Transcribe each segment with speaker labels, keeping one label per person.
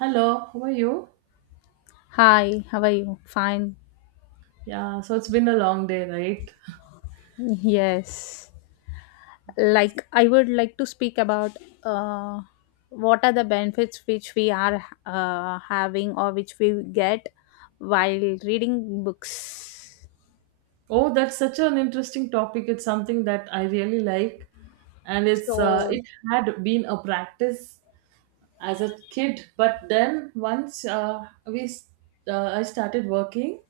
Speaker 1: Hello, how are you?
Speaker 2: Hi, how are you? Fine.
Speaker 1: Yeah, so it's been a long day, right?
Speaker 2: Yes. I would like to speak about uh, what are the benefits which we are having or which we get while reading books.
Speaker 1: Oh, that's such an interesting topic. It's something that I really like, and it's
Speaker 2: So
Speaker 1: it had been a practice as a kid, but then once I started working,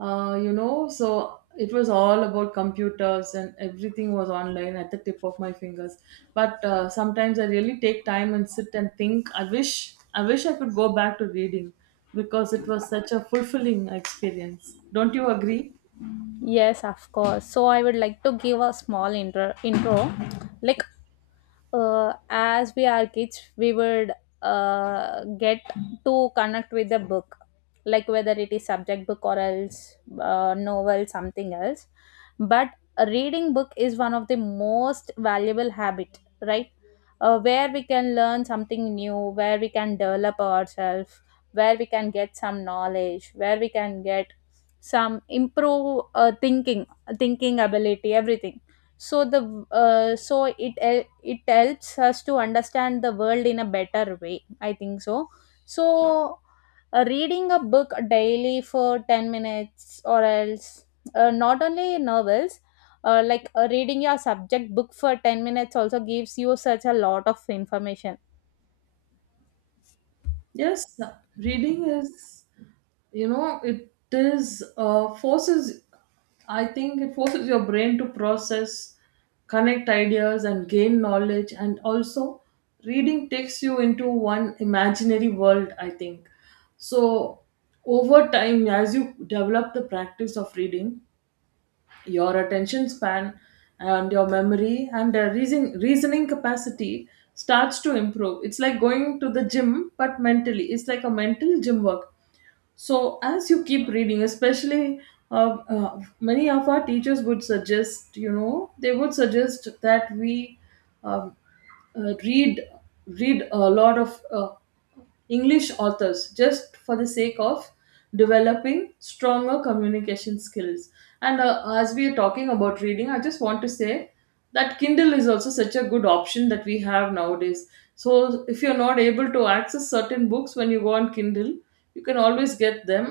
Speaker 1: so it was all about computers and everything was online at the tip of my fingers but sometimes I really take time and sit and think, I wish I wish I could go back to reading because it was such a fulfilling experience. Don't you agree?
Speaker 2: yes, of course. So I would like to give a small intro. Intro. Like as we are kids we would get to connect with the book, like whether it is subject book or else novel, something else. But a reading book is one of the most valuable habit, right? Where we can learn something new, where we can develop ourselves, where we can get some knowledge, where we can get some improve thinking, thinking ability, everything. So the so it helps us to understand the world in a better way, I think so. So reading a book daily for 10 minutes or else not only novels, reading your subject book for 10 minutes also gives you such a lot of information.
Speaker 1: Yes, reading is, it is forces. I think it forces your brain to process, connect ideas, and gain knowledge. And also, reading takes you into one imaginary world, I think so. Over time, as you develop the practice of reading, your attention span and your memory and reasoning capacity starts to improve. It's like going to the gym, but mentally. It's like a mental gym work. So, as you keep reading, especially many of our teachers would suggest, you know, they would suggest that we um, uh, read read a lot of English authors just for the sake of developing stronger communication skills. And as we are talking about reading, I just want to say that Kindle is also such a good option that we have nowadays. So if you're not able to access certain books, when you go on Kindle, you can always get them.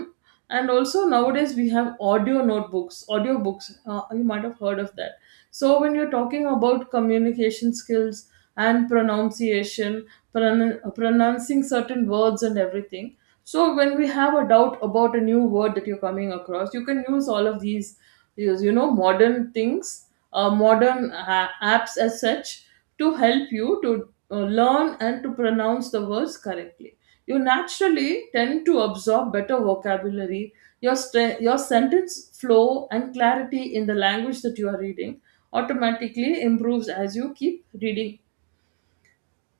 Speaker 1: And also nowadays we have audio notebooks, audio books, you might have heard of that. So when you're talking about communication skills and pronunciation, pronouncing certain words and everything, so when we have a doubt about a new word that you're coming across, you can use all of these, use, you know, modern things, modern apps as such, to help you to learn and to pronounce the words correctly. You naturally tend to absorb better vocabulary. Your, your sentence flow and clarity in the language that you are reading automatically improves as you keep reading.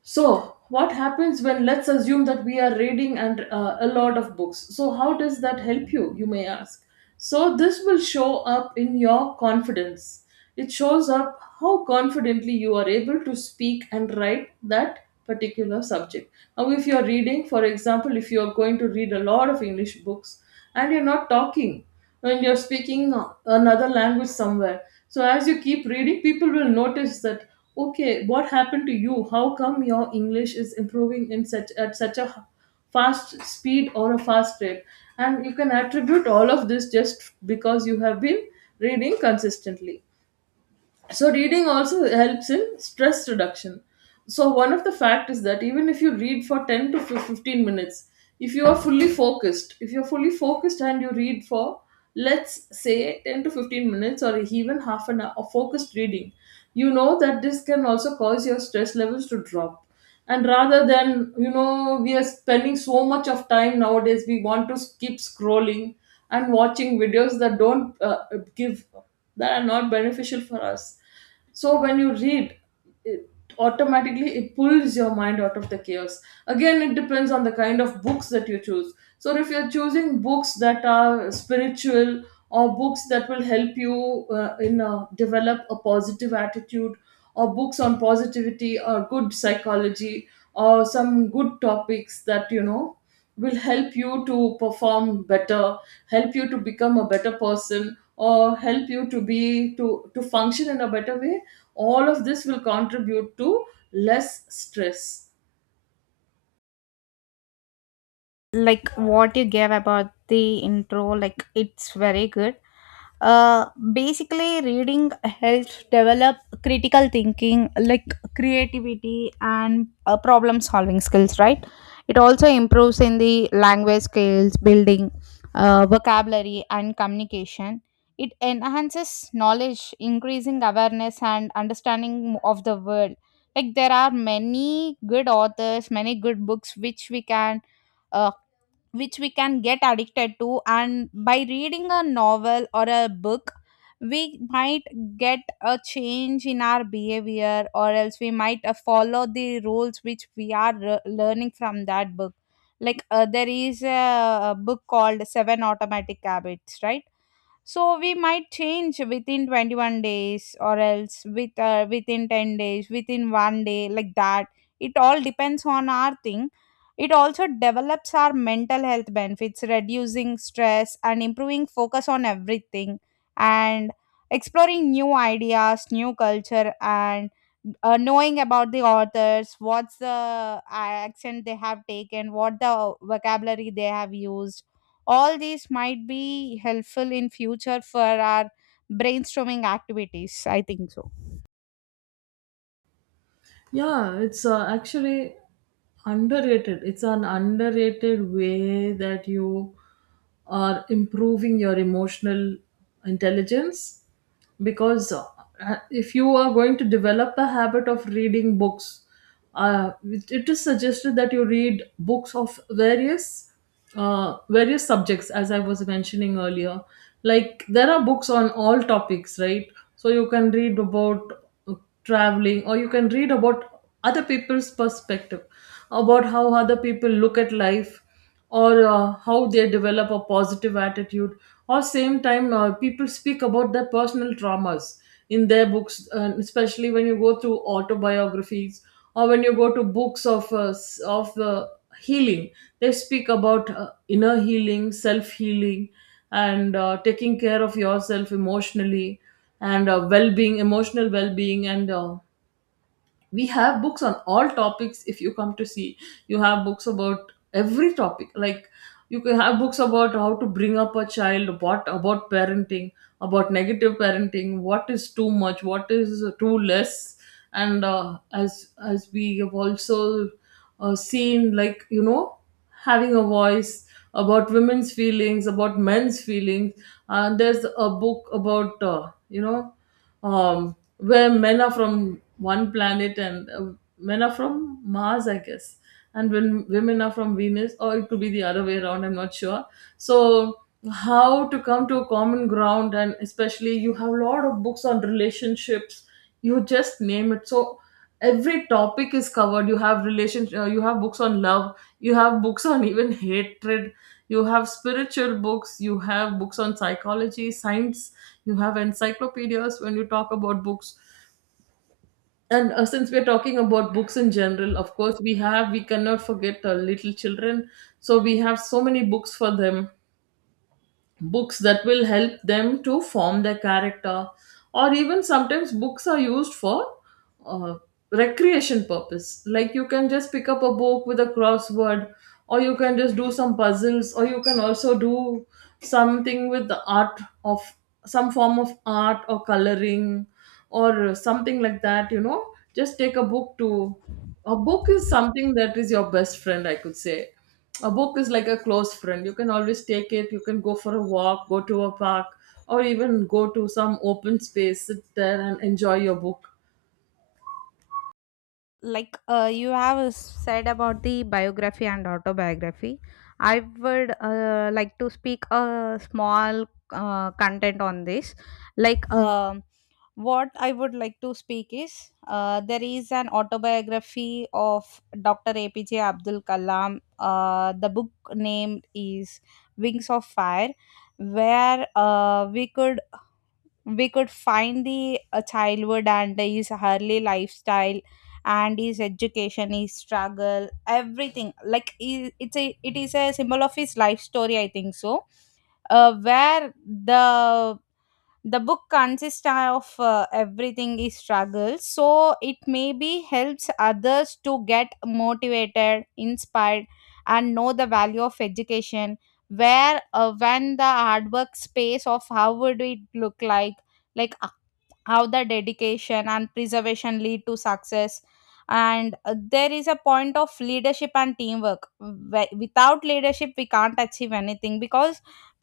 Speaker 1: So, what happens when, let's assume that we are reading and a lot of books? So, how does that help you? You may ask. So, this will show up in your confidence. It shows up how confidently you are able to speak and write that particular subject. Now, if you are reading, for example, if you are going to read a lot of English books and you're not talking, when you're speaking another language somewhere, so as you keep reading, people will notice that, okay, what happened to you? How come your English is improving in such, at such a fast speed or a fast rate? And you can attribute all of this just because you have been reading consistently. So reading also helps in stress reduction. So one of the fact is that even if you read for 10 to 15 minutes, if you are fully focused, if you're fully focused and you read for, let's say, 10 to 15 minutes, or even half an hour of focused reading, you know that this can also cause your stress levels to drop. And rather than, you know, we are spending so much of time nowadays, we want to keep scrolling and watching videos that don't give that are not beneficial for us. So when you read, it automatically, it pulls your mind out of the chaos. Again, it depends on the kind of books that you choose. So if you're choosing books that are spiritual, or books that will help you in develop a positive attitude, or books on positivity or good psychology, or some good topics that, you know, will help you to perform better, help you to become a better person, or help you to be, to function in a better way, all of this will contribute to less stress.
Speaker 2: Like what you gave about the intro, like it's very good. uh Basically, reading helps develop critical thinking, like creativity and problem solving skills, right? It also improves in the language skills, building vocabulary and communication. It enhances knowledge, increasing awareness and understanding of the world. Like there are many good authors, many good books which we can uh, get addicted to, and by reading a novel or a book we might get a change in our behavior, or else we might follow the rules which we are learning from that book. Like a book called seven automatic habits, right? So we might change within 21 days, or else within 10 days, within one day, like that. It all depends on our thing. It also develops our mental health benefits, reducing stress and improving focus on everything. And exploring new ideas, new culture, and knowing about the authors, what's the accent they have taken, what the vocabulary they have used. All these might be helpful in future for our brainstorming activities, I think so.
Speaker 1: Yeah, it's actually underrated. It's an underrated way that you are improving your emotional intelligence, because if you are going to develop a habit of reading books, it is suggested that you read books of various various subjects, as I was mentioning earlier. Like there are books on all topics, right? So you can read about traveling, or you can read about other people's perspective, about how other people look at life, or how they develop a positive attitude, or same time, people speak about their personal traumas in their books, and especially when you go through autobiographies, or when you go to books of healing, they speak about inner healing, self healing, and taking care of yourself emotionally, and well-being, emotional well-being. And we have books on all topics, if you come to see. You have books about every topic. Like you can have books about how to bring up a child, what about parenting, about negative parenting, what is too much, what is too less. And as we have also seen, like, you know, having a voice about women's feelings, about men's feelings. There's a book about, um, where men are from one planet, and men are from Mars, I guess, and when women are from Venus, or it could be the other way around, I'm not sure. So, how to come to a common ground, and especially you have a lot of books on relationships, you just name it. So, every topic is covered. You have relation, you have books on love, you have books on even hatred, you have spiritual books, you have books on psychology, science, you have encyclopedias when you talk about books. And since we are talking about books in general, of course, we cannot forget little children, so we have so many books for them. Books that will help them to form their character, or even sometimes books are used for uh, recreation purpose. Like you can just pick up a book with a crossword, or you can just do some puzzles, or you can also do something with the art of, some form of art or coloring or something like that. You know, just take a book to a book is something that is your best friend, I could say. A book is like a close friend. You can always take it. You can go for a walk, go to a park, or even go to some open space, sit there and enjoy your book.
Speaker 2: Like you have said about the biography and autobiography, I would like to speak a small content on this. Like what I would like to speak is there is an autobiography of Dr. APJ Abdul Kalam. The book named is Wings of Fire, where we could find the childhood and his early lifestyle, and his education, his struggle, everything. Like it is a symbol of his life story, I think so. Where the book consists of everything is struggle, so it maybe helps others to get motivated, inspired, and know the value of education, where when the hard work space of how would it look like how the dedication and preservation lead to success. And there is a point of leadership and teamwork. Without leadership we can't achieve anything because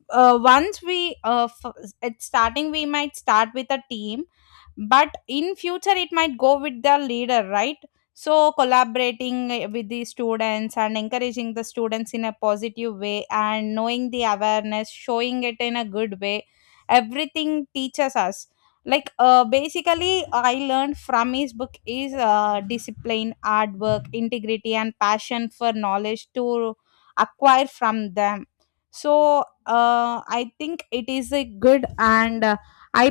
Speaker 2: uh, once we uh, f- at starting we might start with a team, but in future it might go with the leader, right? So collaborating with the students and encouraging the students in a positive way, and knowing the awareness, showing it in a good way, everything teaches us. Like basically I learned from his book is discipline, hard work, integrity and passion for knowledge to acquire from them. So I think it is a good, and i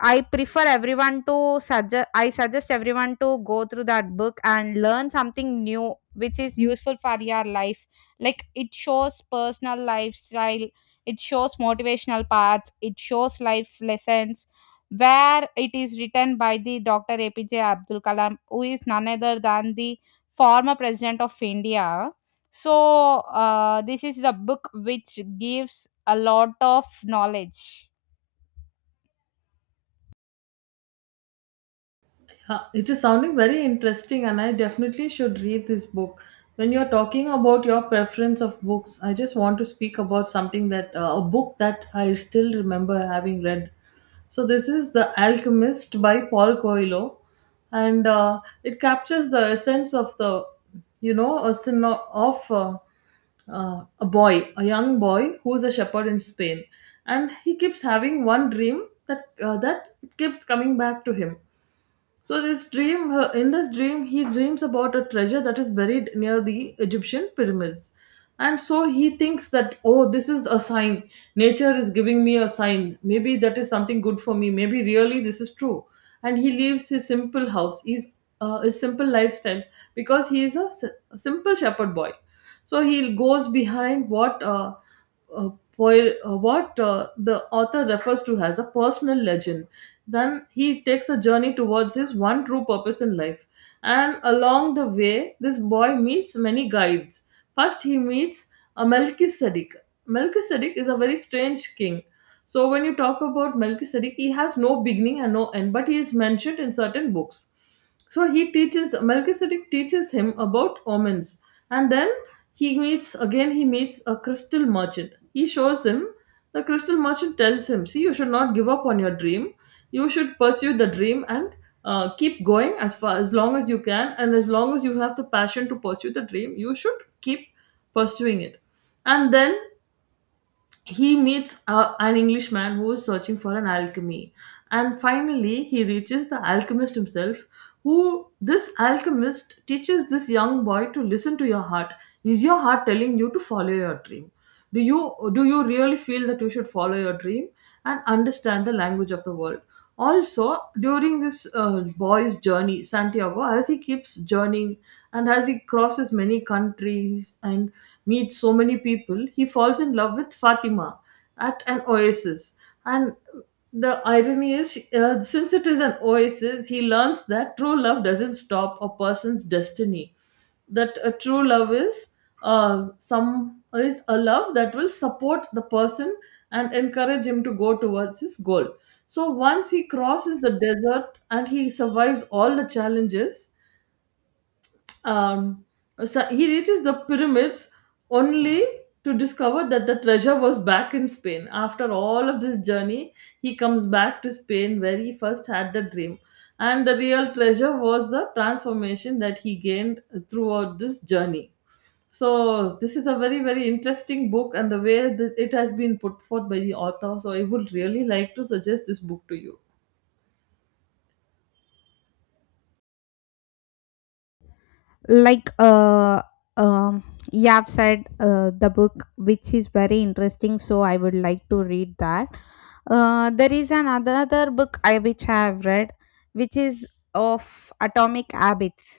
Speaker 2: I suggest everyone to go through that book and learn something new which is useful for your life. Like it shows personal lifestyle, it shows motivational parts, it shows life lessons, where it is written by the Dr. APJ Abdul Kalam, who is none other than the former president of India. So this is the book which gives a lot of knowledge.
Speaker 1: Huh, it is sounding very interesting, and I definitely should read this book. When you're talking about your preference of books, I just want to speak about something that, a book that I still remember having read. So, this is The Alchemist by Paul Coelho, and it captures the essence of the, you know, a syno- of a boy, a young boy who is a shepherd in Spain, and he keeps having one dream, that keeps coming back to him. So this dream, in this dream, he dreams about a treasure that is buried near the Egyptian pyramids, and so he thinks that, oh, this is a sign. Nature is giving me a sign. Maybe that is something good for me. Maybe really this is true. And he leaves his simple house, his simple lifestyle, because he is a simple shepherd boy. So he goes behind uh, what the author refers to as a personal legend. Then he takes a journey towards his one true purpose in life. And along the way, this boy meets many guides. First, he meets a Melchizedek. Melchizedek is a very strange king. So, when you talk about Melchizedek, he has no beginning and no end, but he is mentioned in certain books. So he teaches, Melchizedek teaches him about omens. And then he meets again. He meets a crystal merchant. He shows him, the crystal merchant tells him, "See, you should not give up on your dream. You should pursue the dream, and keep going as far, as long as you can, and as long as you have the passion to pursue the dream, you should keep pursuing it." And then he meets a, an Englishman who is searching for an alchemy, and finally he reaches the alchemist himself. Who, this alchemist teaches this young boy to listen to your heart. Is your heart telling you to follow your dream? Do you do you really feel that you should follow your dream and understand the language of the world? Also, during this boy's journey, Santiago, as he keeps journeying and as he crosses many countries and meets so many people, he falls in love with Fatima at an oasis. And the irony is, since it is an oasis, he learns that true love doesn't stop a person's destiny. That a true love is some is a love that will support the person and encourage him to go towards his goal. So once he crosses the desert and he survives all the challenges, um, so he reaches the pyramids only to discover that the treasure was back in Spain. After all of this journey, he comes back to Spain where he first had the dream. And the real treasure was the transformation that he gained throughout this journey. So, this is a very, very interesting book, and the way that it has been put forth by the author. So, I would really like to suggest this book to you.
Speaker 2: like uh um you have said the book which is very interesting, so I would like to read that. There is another book I which I have read, which is of atomic habits.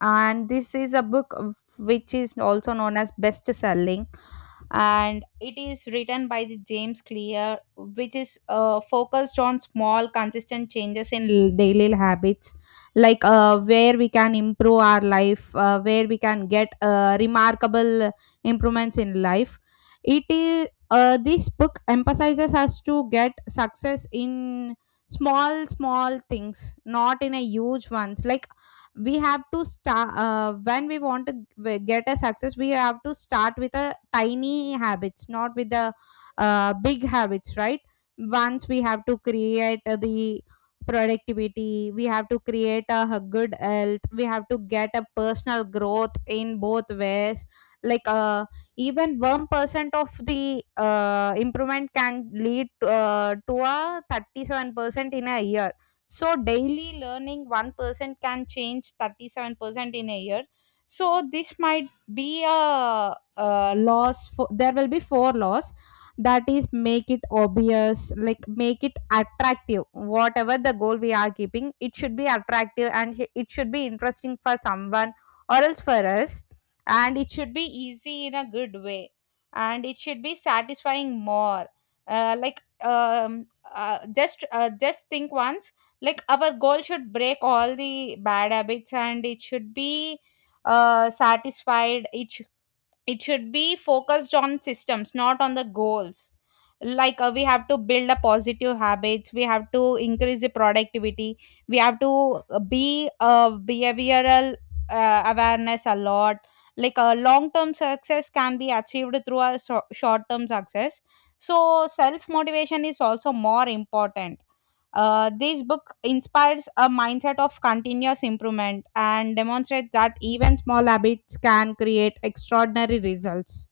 Speaker 2: And this is a book which is also known as best selling, and it is written by the James Clear, which is focused on small consistent changes in daily habits. Like where we can improve our life, where we can get remarkable improvements in life. It is This book emphasizes us to get success in small small things, not in a huge ones. Like we have to start when we want to get a success, we have to start with a tiny habits, not with the big habits, right? Once we have to create the productivity, we have to create a good health, we have to get a personal growth in both ways. Like even 1% of the improvement can lead to a 37% in a year. So daily learning 1% can change 37% in a year. So this might be a loss. For, there will be four laws. That is, make it obvious, like make it attractive. Whatever the goal we are keeping, it should be attractive and it should be interesting for someone or else for us. And it should be easy in a good way. And it should be satisfying more. Uh, like um, just think once, like our goal should break all the bad habits and it should be satisfied. It should be focused on systems, not on the goals. Like we have to build a positive habits, we have to increase the productivity, we have to be a behavioral awareness a lot. Like a long term success can be achieved through a short term success. So self motivation is also more important. This book inspires a mindset of continuous improvement and demonstrates that even small habits can create extraordinary results.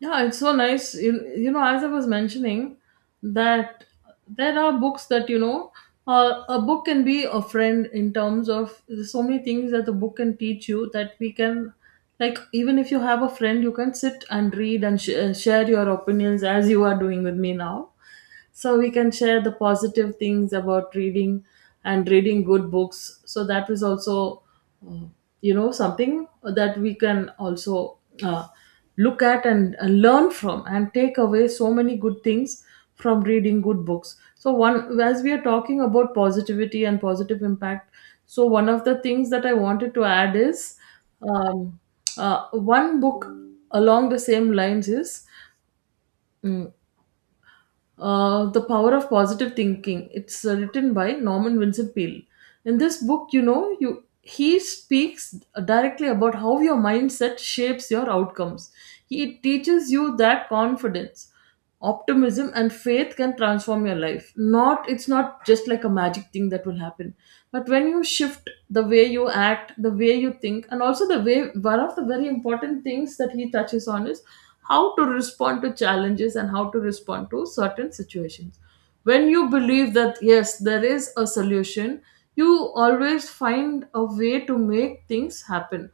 Speaker 1: Yeah, it's so nice. You know, as I was mentioning, that there are books that, you know, a book can be a friend in terms of there's so many things that the book can teach you that we can, like, even if you have a friend, you can sit and read and share your opinions as you are doing with me now. So we can share the positive things about reading and reading good books. So that is also, uh, you know, something that we can also look at and learn from and take away so many good things from reading good books. So one, as we are talking about positivity and positive impact, so one of the things that I wanted to add is um, one book along the same lines is Mm. The Power of Positive Thinking. It's written by Norman Vincent Peale. In this book, you know, you he speaks directly about how your mindset shapes your outcomes. He teaches you that confidence, optimism, and faith can transform your life. Not It's not just like a magic thing that will happen, but when you shift the way you act, the way you think, and also the way, one of the very important things that he touches on is how to respond to challenges and how to respond to certain situations. When you believe that yes, there is a solution, you always find a way to make things happen.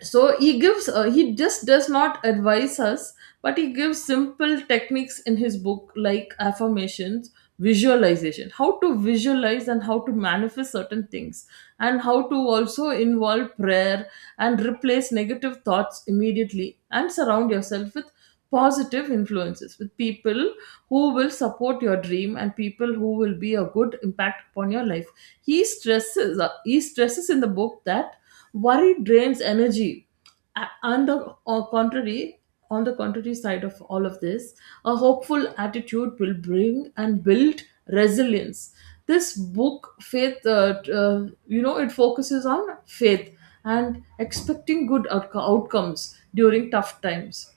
Speaker 1: So he gives he just does not advise us, but he gives simple techniques in his book, like affirmations, visualization, how to visualize and how to manifest certain things, and how to also involve prayer and replace negative thoughts immediately, and surround yourself with positive influences, with people who will support your dream, and people who will be a good impact upon your life. He stresses in the book that worry drains energy. A- and the on contrary On the contrary side of all of this, a hopeful attitude will bring and build resilience. This book faith t- You know, it focuses on faith and expecting outcomes during tough times.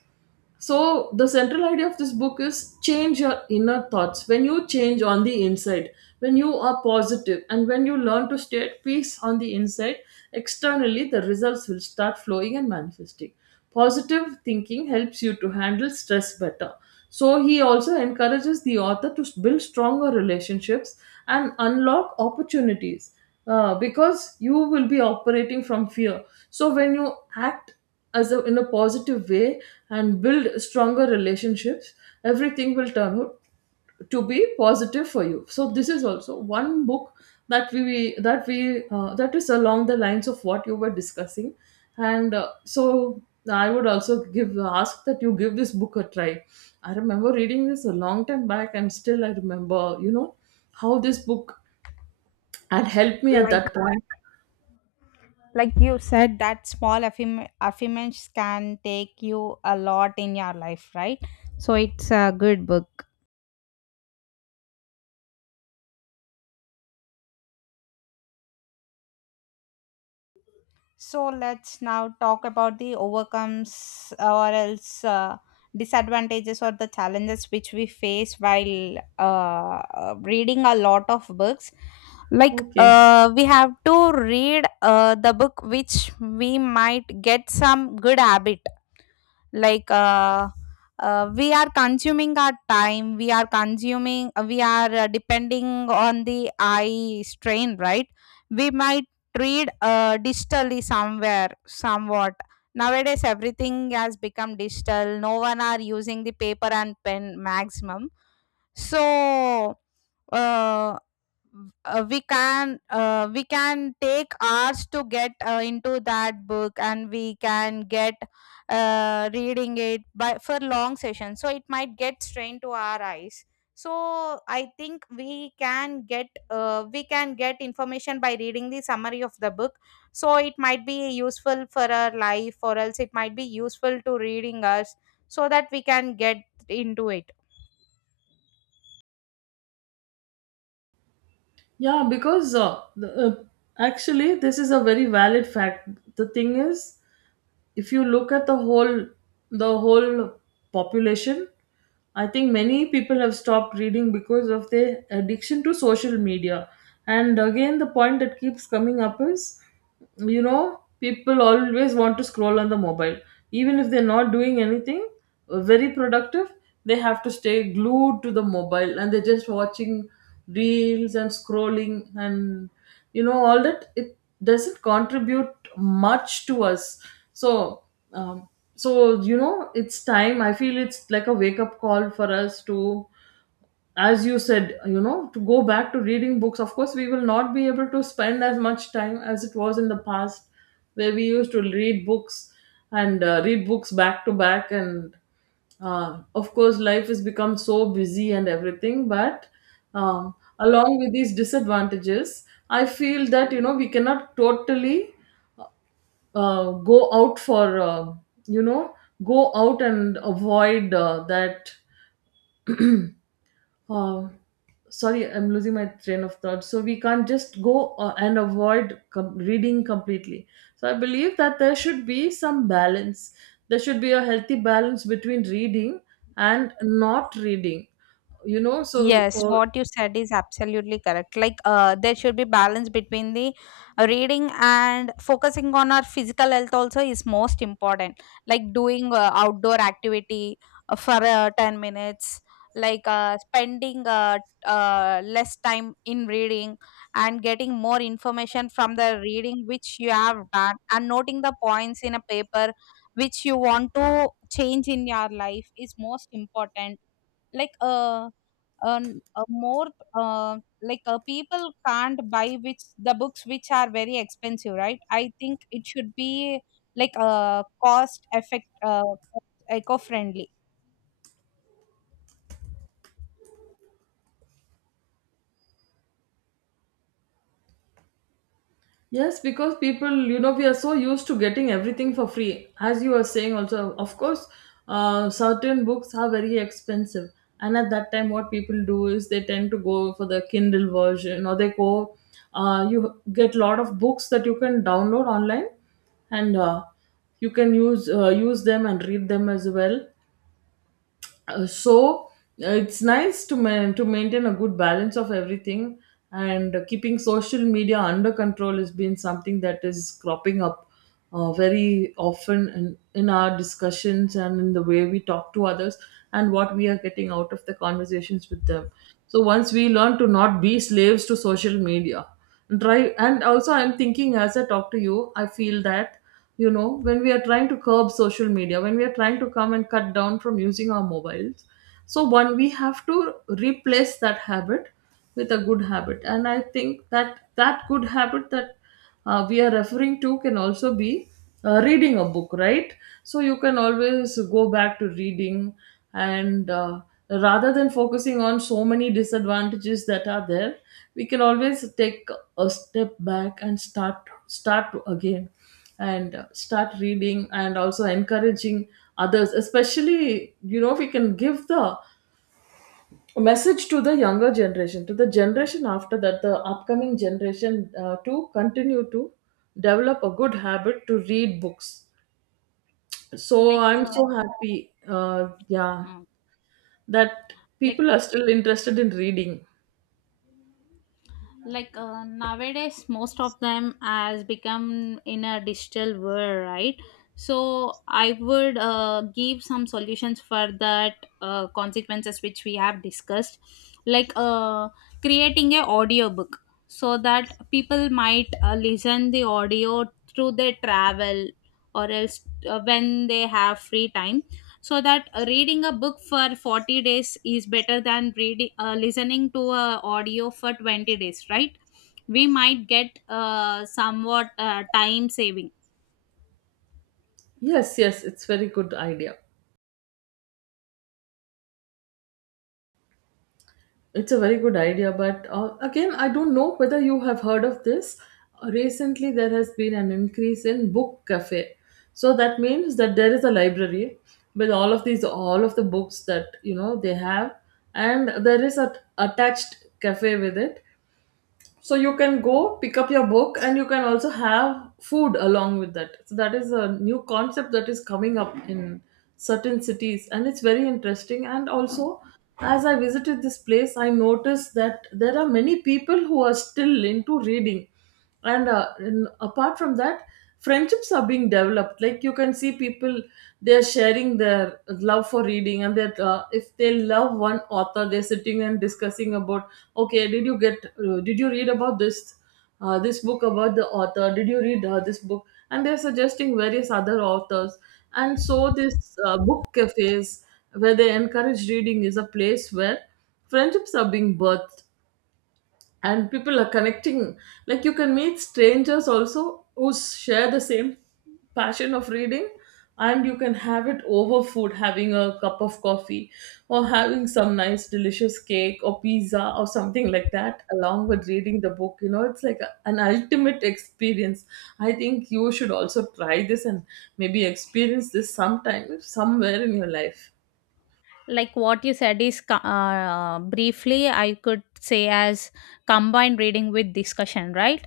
Speaker 1: So, the central idea of this book is change your inner thoughts. When you change on the inside, when you are positive, and when you learn to stay at peace on the inside, externally the results will start flowing and manifesting. Positive thinking helps you to handle stress better. So, he also encourages the author to build stronger relationships and unlock opportunities, because you will be operating from fear. So, when you act in a positive way and build stronger relationships, everything will turn out to be positive for you. So this is also one book that we that we that is along the lines of what you were discussing, and so I would also give ask that you give this book a try. I remember reading this a long time back, and still I remember, you know, how this book had helped me at
Speaker 2: Like,
Speaker 1: that point.
Speaker 2: like you said, that small affirmations can take you a lot in your life, right? So it's a good book. So let's now talk about the overcomes, or else disadvantages or the challenges which we face while reading a lot of books. Like
Speaker 1: Okay.
Speaker 2: we have to read the book which we might get some good habit. Like we are consuming our time, we are consuming, we are depending on the eye strain, right? We might read digitally somewhere somewhat. Nowadays everything has become digital, no one are using the paper and pen maximum. So uh, we can take hours to get into that book, and we can get reading it by for long sessions, so it might get strained to our eyes. So I think we can get information by reading the summary of the book, so it might be useful for our life or else it might be useful to reading us, so that we can get into it.
Speaker 1: Yeah, because actually, this is a very valid fact. The thing is, if you look at the whole population, I think many people have stopped reading because of their addiction to social media. And again, the point that keeps coming up is, you know, people always want to scroll on the mobile, even if they're not doing anything very productive. They have to stay glued to the mobile, and they're just watching reels and scrolling and, you know, all that. It doesn't contribute much to us. So um, so you know, it's time, I feel it's like a wake up call for us to, as you said, you know, to go back to reading books. Of course, we will not be able to spend as much time as it was in the past, where we used to read books and read books back to back. And of course, life has become so busy and everything. But along with these disadvantages, I feel that you know, we cannot totally go out for you know, go out and avoid that uh, sorry, I'm losing my train of thought. So we can't just go and avoid reading completely. So I believe that there should be some balance. There should be a healthy balance between reading and not reading. You know, so
Speaker 2: Yes,
Speaker 1: uh.
Speaker 2: what you said is absolutely correct. Like there should be balance between the reading, and focusing on our physical health also is most important. Like doing outdoor activity for 10 minutes, like spending less time in reading, and getting more information from the reading which you have done, and noting the points in a paper which you want to change in your life is most important. Like more like People can't buy which the books which are very expensive, right? I think it should be like cost effect, eco friendly.
Speaker 1: Yes, because people, you know, we are so used to getting everything for free. As you were saying, also, of course, certain books are very expensive. And at that time, what people do is they tend to go for the Kindle version, or they go, you get lot of books that you can download online, and you can use them and read them as well. uh, so it's nice to to maintain a good balance of everything. And keeping social media under control has been something that is cropping up very often in our discussions and in the way we talk to others, and what we are getting out of the conversations with them. So once we learn to not be slaves to social media drive. And also I'm thinking, as I talk to you, I feel that you know, when we are trying to curb social media, when we are trying to come and cut down from using our mobiles, so one, we have to replace that habit with a good habit. And I think that that good habit that we are referring to can also be reading a book, right? So you can always go back to reading, and rather than focusing on so many disadvantages that are there, we can always take a step back and start again, and start reading and also encouraging others, especially, you know, we can give the a message to the younger generation, to the generation after that, the upcoming generation, to continue to develop a good habit to read books. So
Speaker 2: like
Speaker 1: I'm so
Speaker 2: uh,
Speaker 1: happy, yeah,
Speaker 2: mm,
Speaker 1: that
Speaker 2: like
Speaker 1: people are still interested in reading.
Speaker 2: like nowadays most of them has become in a digital world, right? So I would give some solutions for that consequences which we have discussed. Like creating a audiobook, so that people might listen the audio through their travel, or else when they have free time. So that reading a book for 40 days is better than reading, listening to a audio for 20 days, right? We might get somewhat time saving.
Speaker 1: Yes, yes, it's very good idea. It's a very good idea, but again, I don't know whether you have heard of this. Recently, there has been an increase in book cafe. So that means that there is a library with all of the books that you know they have, and there is a attached cafe with it. So you can go pick up your book, and you can also have food along with that. So that is a new concept that is coming up in certain cities, and it's very interesting. And also, as I visited this place, I noticed that there are many people who are still into reading. And apart from that, friendships are being developed. Like you can see people, they're sharing their love for reading. And that, if they love one author, they're sitting and discussing about, okay, did you get, did you read about this book about the author, did you read this book, and they're suggesting various other authors. And so this, book cafes where they encourage reading is a place where friendships are being birthed and people are connecting. Like you can meet strangers also who share the same passion of reading, and you can have it over food, having a cup of coffee or having some nice delicious cake or pizza or something like that along with reading the book. You know, it's like an ultimate experience. I think you should also try this and maybe experience this sometime somewhere in your life.
Speaker 2: Like what you said is briefly I could say as combined reading with discussion, right?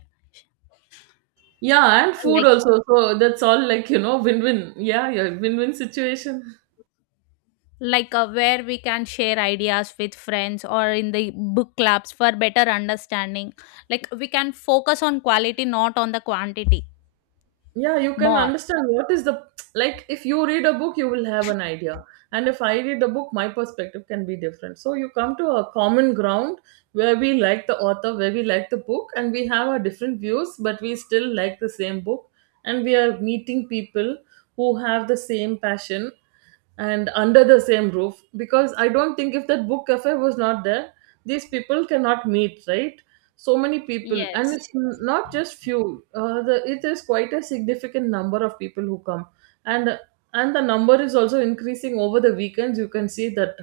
Speaker 1: Yeah, and food
Speaker 2: Like
Speaker 1: also, so that's all, like, you know, win-win. Yeah, yeah, win-win situation.
Speaker 2: where we can share ideas with friends or in the book clubs for better understanding. Like we can focus on quality, not on the quantity
Speaker 1: Yeah, you can
Speaker 2: more.
Speaker 1: understand what is the, like, if you read a book, you will have an idea, and if I read a book, my perspective can be different. So you come to a common ground where we like the author, where we like the book, and we have our different views, but we still like the same book. And we are meeting people who have the same passion and under the same roof, because I don't think if that book cafe was not there, these people cannot meet, right? So many people, and
Speaker 2: Yes.
Speaker 1: it's not just few, it is quite a significant number of people who come and and the number is also increasing. Over the weekends, you can see that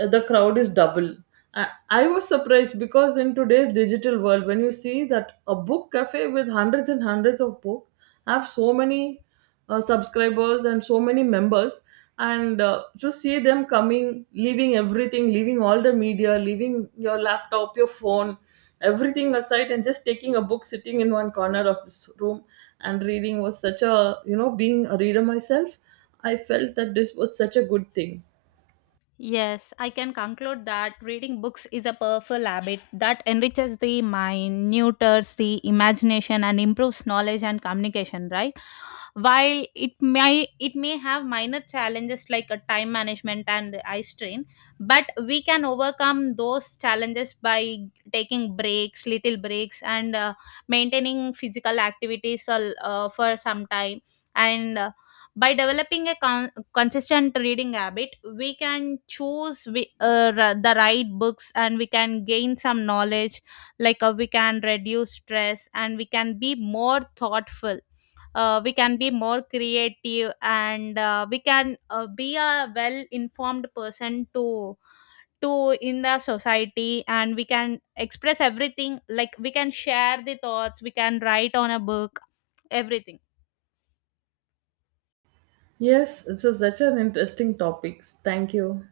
Speaker 1: the crowd is double. I was surprised because in today's digital world, when you see that a book cafe with hundreds and hundreds of books, I have so many subscribers and so many members, and to see them coming, leaving everything, leaving all the media, leaving your laptop, your phone, everything aside, and just taking a book, sitting in one corner of this room and reading, was such a, you know, being a reader myself, I felt that this was such a good thing.
Speaker 2: Yes, I can conclude that reading books is a powerful habit that enriches the mind, nurtures the imagination, and improves knowledge and communication, right? While it may have minor challenges like a time management and eye strain, but we can overcome those challenges by taking breaks, little breaks, and maintaining physical activities for some time. And by developing a consistent reading habit, we can choose the right books, and we can gain some knowledge. Like we can reduce stress and we can be more thoughtful. We can be more creative, and we can be a well informed person to in the society. And we can express everything, like we can share the thoughts, we can write on a book, everything.
Speaker 1: Yes, this is such an interesting topic. Thank you.